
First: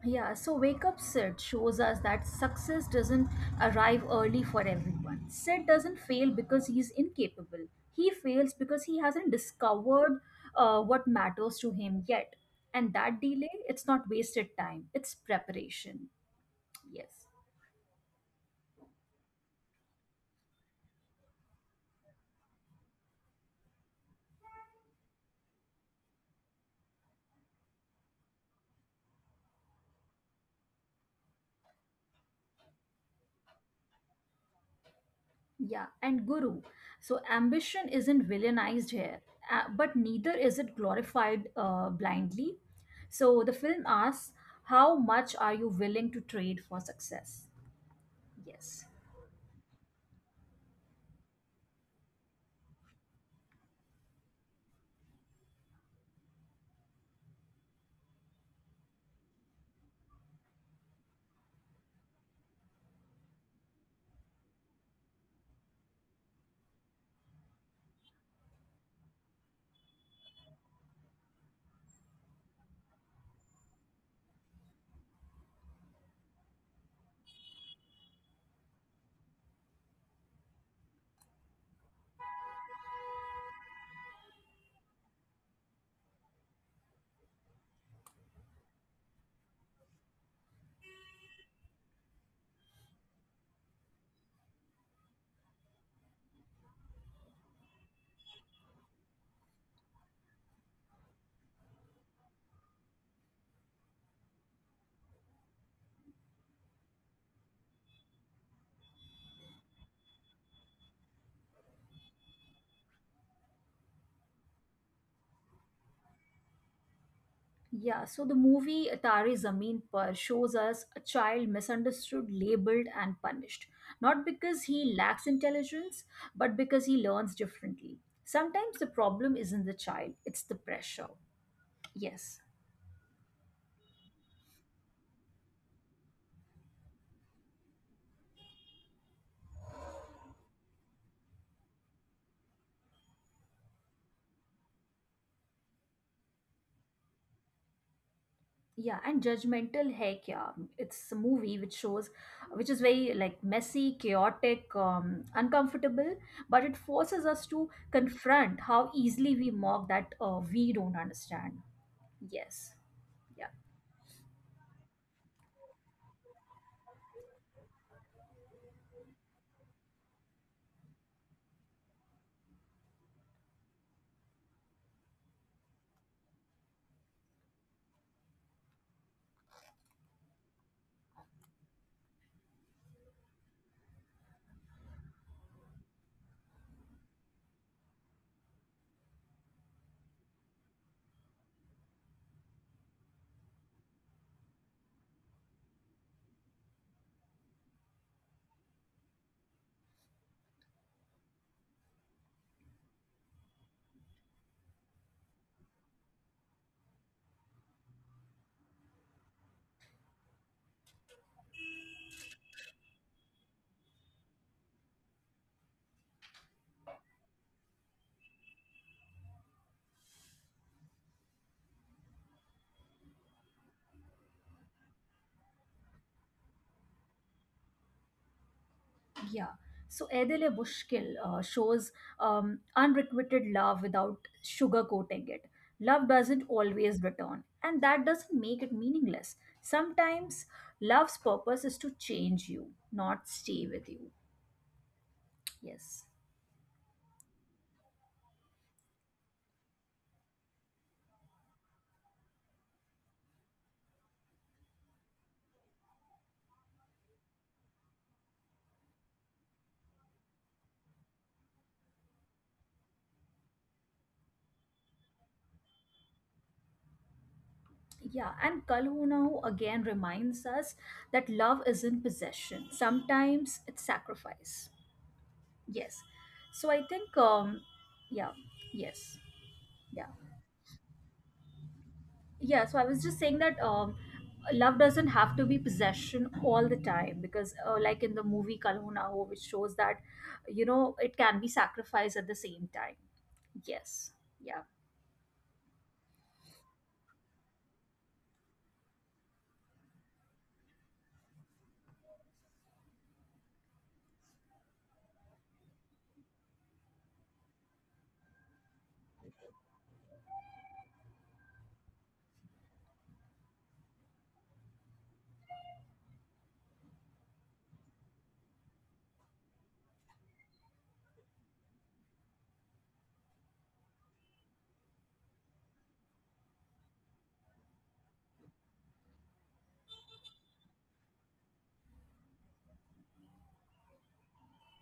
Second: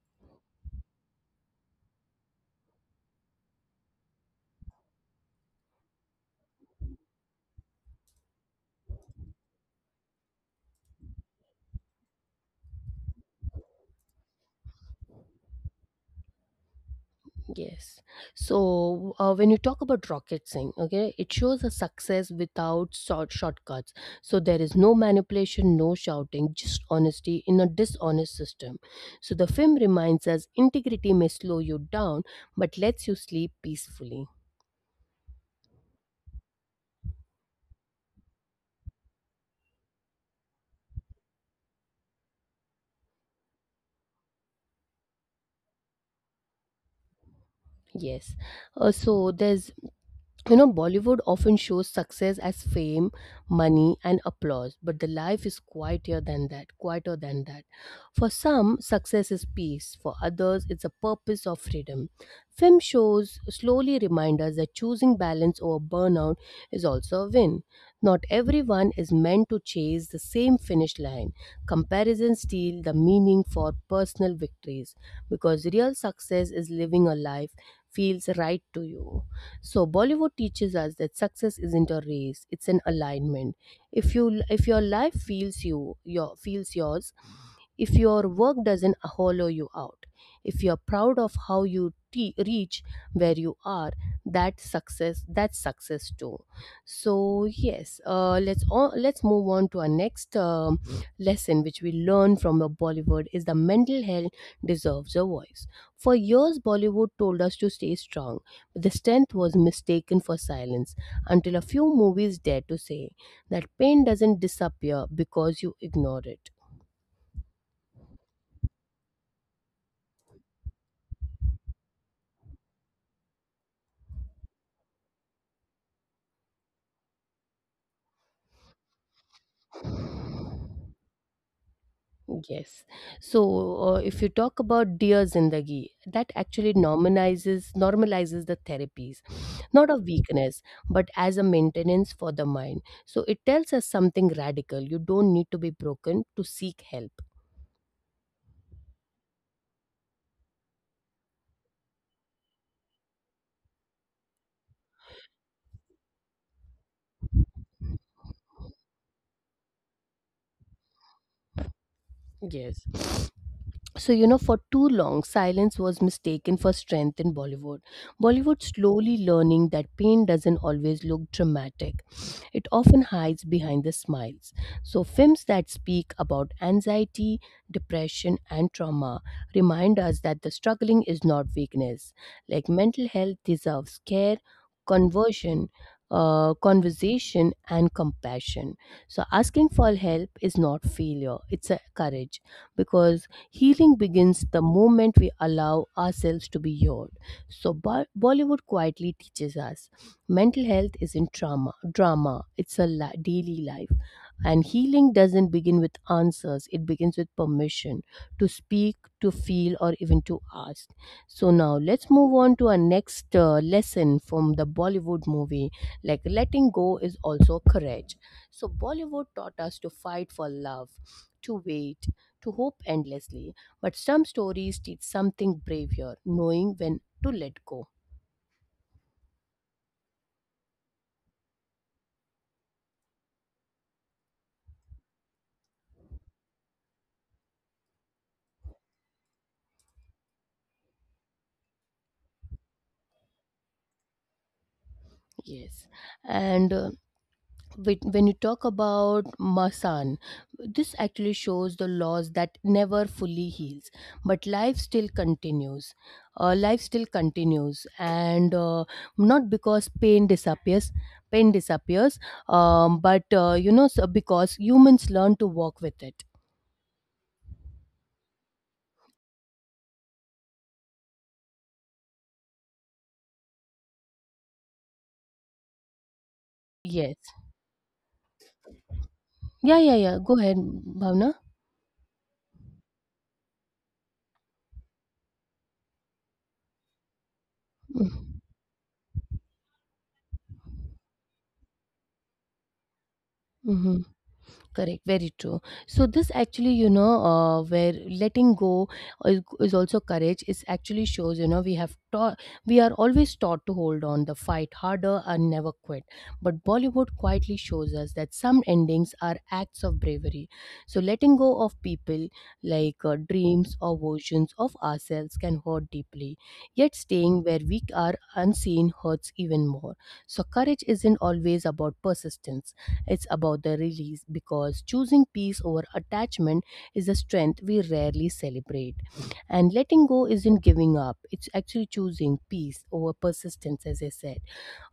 Yeah, so Wake Up Sid shows us that success doesn't arrive early for everyone. Sid doesn't fail because he's incapable. He fails because he hasn't discovered uh, what matters to him yet. And that delay, it's not wasted time, it's preparation. Yes. Yes. So uh, when you talk about rocket sync, okay, it shows a success without short shortcuts. So there is no manipulation, no shouting, just honesty in a dishonest system. So the film reminds us integrity may slow you down, but lets you sleep peacefully. Yeah, and Guru. So ambition isn't villainized here, uh, but neither is it glorified uh, blindly. So the film asks, how much are you willing to trade for success? Yes. Yes. Uh, so there's You know, Bollywood often shows success as fame, money, and applause, but the life is quieter than that, quieter than that. For some, success is peace, for others, it's a purpose of freedom. Film shows slowly remind us that choosing balance over burnout is also a win. Not everyone is meant to chase the same finish line. Comparisons steal the meaning for personal victories because real success is living a life feels right to you. So Bollywood teaches us that success isn't a race; it's an alignment. If you if your life feels you your feels yours, if your work doesn't hollow you out, if you are proud of how you te- reach where you are, that success that's success too. So yes, uh, let's on, let's move on to our next um, lesson which we learn from the Bollywood is the mental health deserves a voice. For years Bollywood told us to stay strong, but the strength was mistaken for silence until a few movies dared to say that pain doesn't disappear because you ignore it. Yeah, so the movie Atari Zameen Par shows us a child misunderstood, labeled, and punished. Not because he lacks intelligence, but because he learns differently. Sometimes the problem isn't the child, it's the pressure. Yes. Yes. So, uh, if you talk about Dear Zindagi, that actually normalizes normalizes the therapies, not a weakness, but as a maintenance for the mind. So it tells us something radical. You don't need to be broken to seek help. Yeah, and judgmental Hai Kya. It's a movie which shows, which is very like messy, chaotic, um, uncomfortable, but it forces us to confront how easily we mock that uh, we don't understand. Yes. Yes. Yeah. So, you know, for too long, silence was mistaken for strength in Bollywood. Bollywood slowly learning that pain doesn't always look dramatic, it often hides behind the smiles. So, films that speak about anxiety, depression, and trauma remind us that the struggling is not weakness. Like mental health deserves care, conversion, uh, conversation, and compassion. So, asking for help is not failure, it's a courage because healing begins the moment we allow ourselves to be heard. So Bo- Bollywood quietly teaches us mental health isn't trauma, drama. It's a li- daily life. And healing doesn't begin with answers. It begins with permission to speak, to feel, or even to ask. So now let's move on to our next uh, lesson from the Bollywood movie. Like letting go is also courage. So Bollywood taught us to fight for love, to wait, to hope endlessly, but some stories teach something braver, knowing when to let go. Yeah. So Edele Mushkil uh, shows um, unrequited love without sugarcoating it. Love doesn't always return, and that doesn't make it meaningless. Sometimes love's purpose is to change you, not stay with you. Yes, Yes. and uh, whe- when you talk about Masan, this actually shows the loss that never fully heals, but life still continues. Uh, life still continues, and uh, not because pain disappears, pain disappears, um, but uh, you know, so because humans learn to walk with it. Yeah, and Kalhunau again reminds us that love isn't possession. Sometimes it's sacrifice. Yes. So I Yes. think, um, yeah, yes, Yeah, yeah, yeah. yeah. Go ahead, Bhavna. Yeah, so I was just saying that um, love doesn't have to be possession all the time because, uh, like in the movie Kalhuna Ho, Na Ho, which shows that, you know, it can be sacrificed at the same time. Mm-hmm. Yes, yeah, Correct, very true. So this actually, you know uh, where letting go is, is also courage. It actually shows, you know, we have taught, we are always taught to hold on the fight harder and never quit, but Bollywood quietly shows us that some endings are acts of bravery. So letting go of people like uh, dreams or versions of ourselves can hurt deeply, yet staying where we are unseen hurts even more. So courage isn't always about persistence, it's about the release, because choosing peace over attachment is a strength we rarely celebrate. And letting go isn't giving up, it's actually choosing peace over persistence, as I said.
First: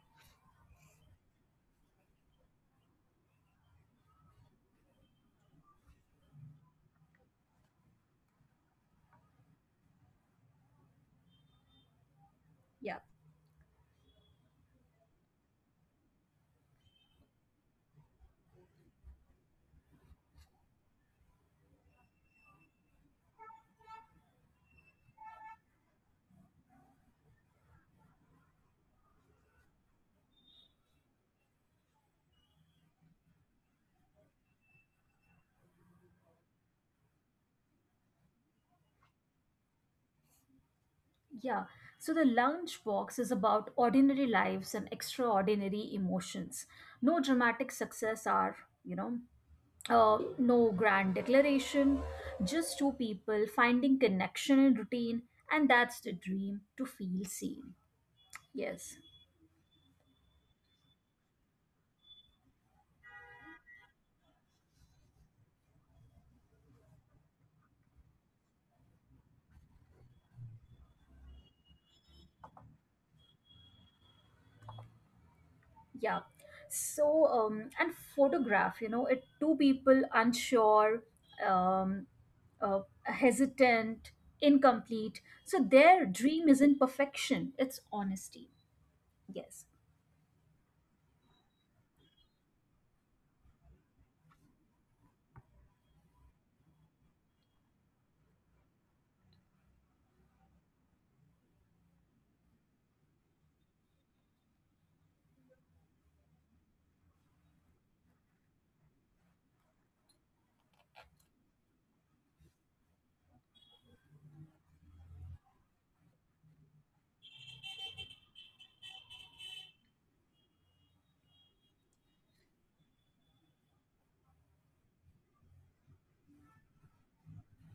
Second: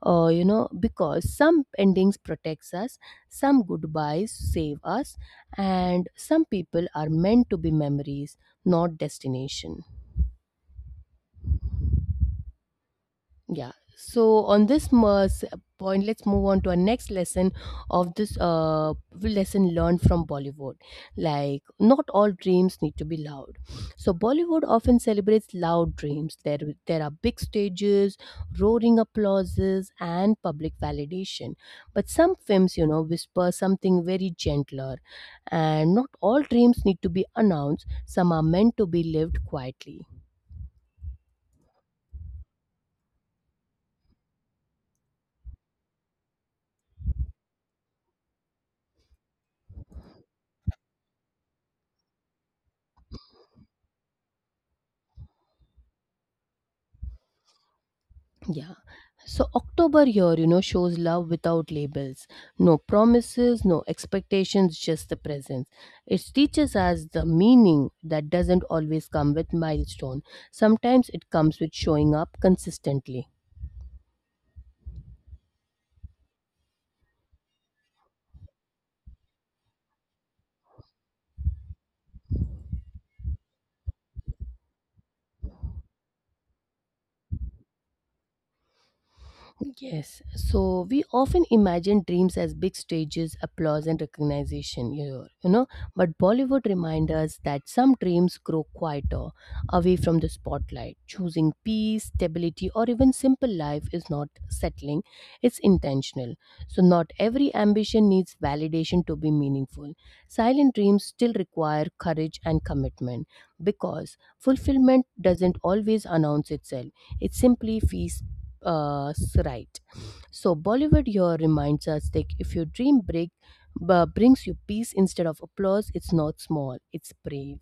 Uh, you know, because some endings protects us, some goodbyes save us, and some people are meant to be memories, not destination. yeah, Yeah. So on this mo- s- point, let's move on to our next lesson of this uh, lesson learned from Bollywood. Like, not all dreams need to be loud. So Bollywood often celebrates loud dreams. There, there are big stages, roaring applauses, and public validation. But some films, you know, whisper something very gentler. And not all dreams need to be announced. Some are meant to be lived quietly. yeah. So the lunchbox is about ordinary lives and extraordinary emotions. No dramatic success are, you know, uh, no grand declaration, just two people finding connection in routine, and that's the dream to feel seen. Yeah. Yes. So October here, you know, shows love without labels. No promises, no expectations, just the presence. It teaches us the meaning that doesn't always come with milestone. Sometimes it comes with showing up consistently. Yeah. So, um, and photograph, you know, it two people unsure, um, uh, hesitant, incomplete. So their dream isn't perfection, it's honesty. Yes. Yes, so we often imagine dreams as big stages, applause, and recognition, you know, you know. But Bollywood reminds us that some dreams grow quieter, away from the spotlight. Choosing peace, stability, or even simple life is not settling, it's intentional. So, not every ambition needs validation to be meaningful. Silent dreams still require courage and commitment, because fulfillment doesn't always announce itself, it simply feels uh, right. So Bollywood here reminds us that if your dream break b- brings you peace instead of applause, it's not small, it's brave.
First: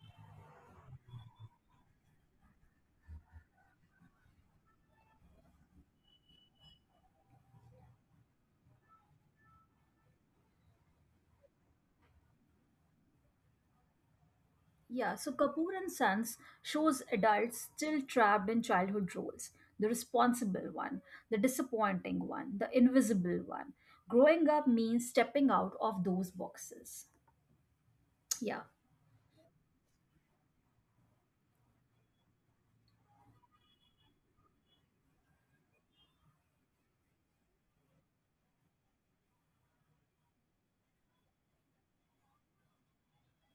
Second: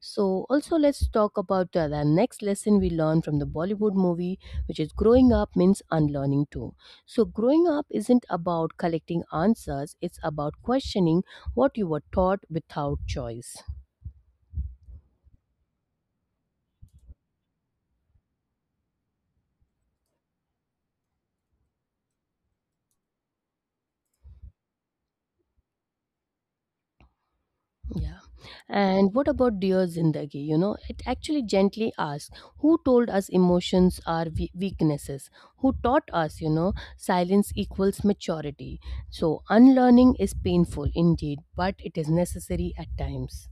So also let's talk about uh, the next lesson we learn from the Bollywood movie, which is growing up means unlearning too. So growing up isn't about collecting answers; it's about questioning what you were taught without choice. Yeah. So Kapoor and Sons shows adults still trapped in childhood roles: the responsible one, the disappointing one, the invisible one. Growing up means stepping out of those boxes. Yeah. Yeah. And what about Dear Zindagi? You know, it actually gently asks who told us emotions are we- weaknesses? Who taught us, you know, silence equals maturity? So unlearning is painful indeed, but it is necessary at times.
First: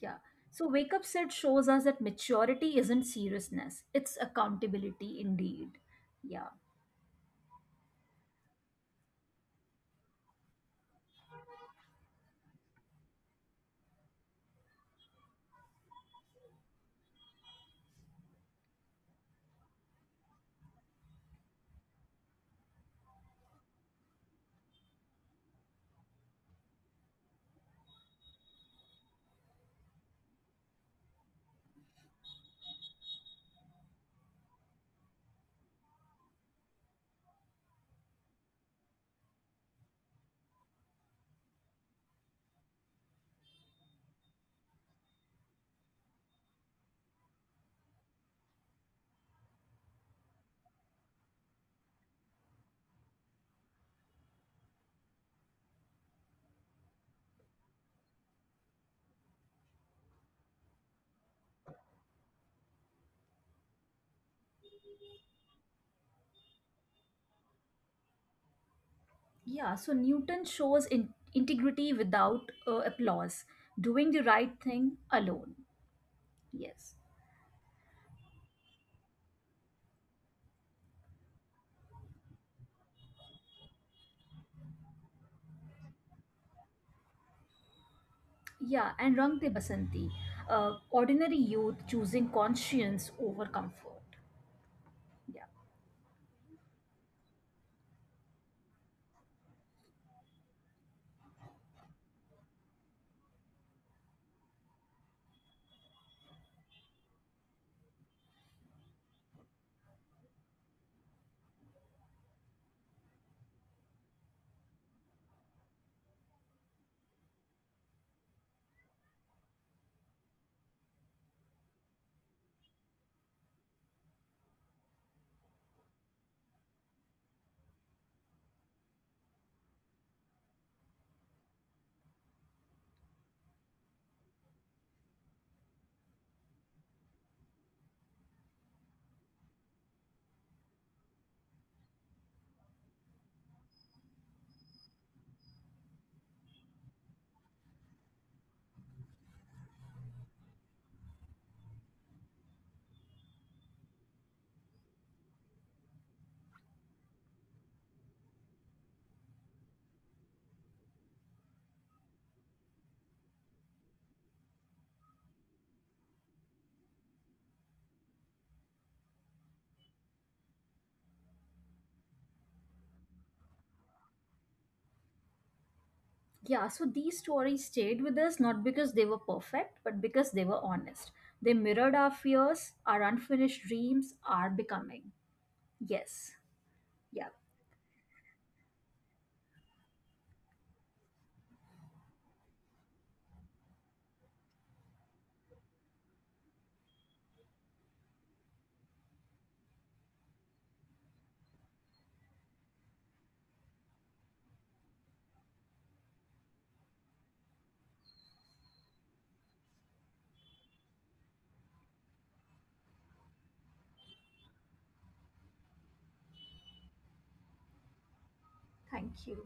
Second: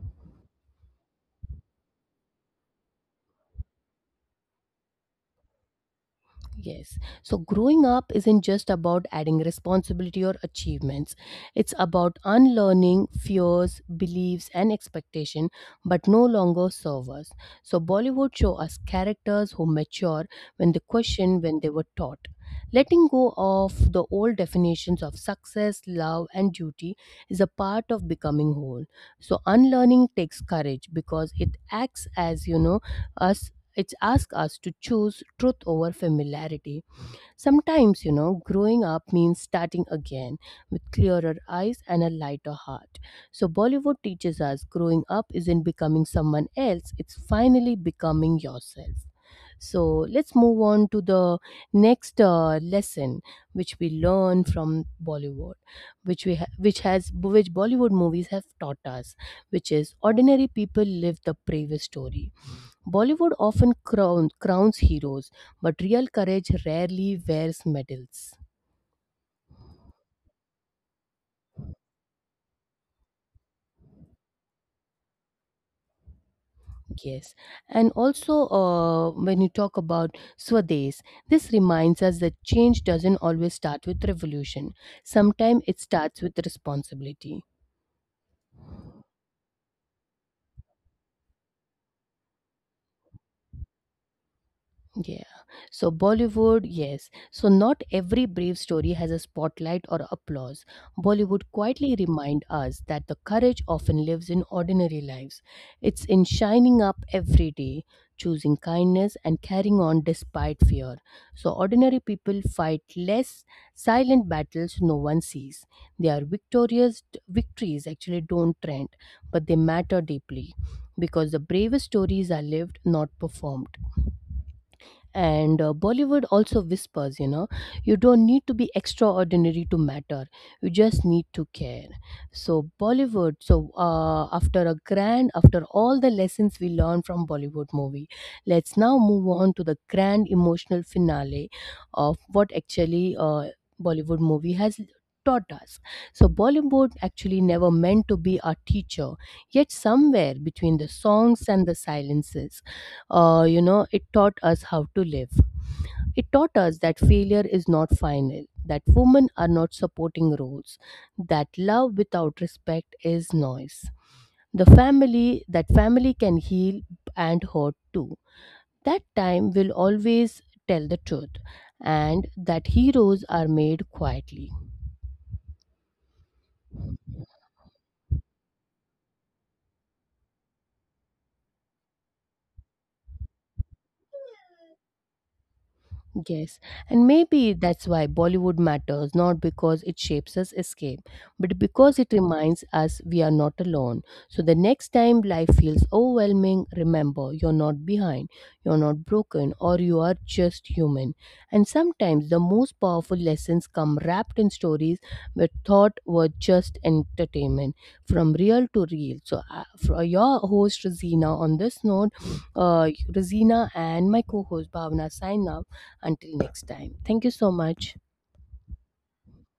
Yeah. So Wake Up Set shows us that maturity isn't seriousness, it's accountability indeed. Yeah. Yes. So growing up isn't just about adding responsibility or achievements. It's about unlearning fears, beliefs and expectation but no longer serve us. So Bollywood show us characters who mature when they question when they were taught. Letting go of the old definitions of success, love and duty is a part of becoming whole. So unlearning takes courage because it acts as, you know, us, it's asked us to choose truth over familiarity. Sometimes, you know, growing up means starting again with clearer eyes and a lighter heart. So, Bollywood teaches us growing up isn't becoming someone else, it's finally becoming yourself. So, let's move on to the next uh, lesson which we learn from Bollywood, which we ha- which has which Bollywood movies have taught us, which is ordinary people live the bravest story. Bollywood often crown, crowns heroes, but real courage rarely wears medals. Yeah. So Newton shows in- integrity without uh, applause, doing the right thing alone. Yes. Yes, and also uh, when you talk about Swadesh, this reminds us that change doesn't always start with revolution. Sometimes it starts with responsibility. Yeah. And Rang De Basanti, uh, ordinary youth choosing conscience over comfort. Yeah. Yeah. So Bollywood, yes. So not every brave story has a spotlight or applause. Bollywood quietly remind us that the courage often lives in ordinary lives. It's in shining up every day, choosing kindness and carrying on despite fear. So ordinary people fight less silent battles no one sees. Their victorious victories actually don't trend, but they matter deeply because the bravest stories are lived, not performed. And uh, Bollywood also whispers, you know, you don't need to be extraordinary to matter. You just need to care. So Bollywood. So uh, after a grand, after all the lessons we learned from Bollywood movie, let's now move on to the grand emotional finale of what actually uh, Bollywood movie has taught us. So Bollywood actually never meant to be our teacher. Yet somewhere between the songs and the silences, uh, you know, it taught us how to live. It taught us that failure is not final, that women are not supporting roles, that love without respect is noise, the family that family can heal and hurt too, that time will always tell the truth, and that heroes are made quietly. Yeah. So these stories stayed with us not because they were perfect, but because they were honest. They mirrored our fears, our unfinished dreams, our becoming. Yes. Yes, and Yeah, maybe that's why Bollywood matters, not because it shapes us escape, but because it reminds us we are not alone. So the next time life feels overwhelming, remember you're not behind, you're not broken, or you are just human. And sometimes the most powerful lessons come wrapped in stories where thought were just entertainment, from real to real. So, uh, for your host, Rosina, on this note, uh, Rosina and my co host, Bhavna, sign off until next time, thank you so much. thank you.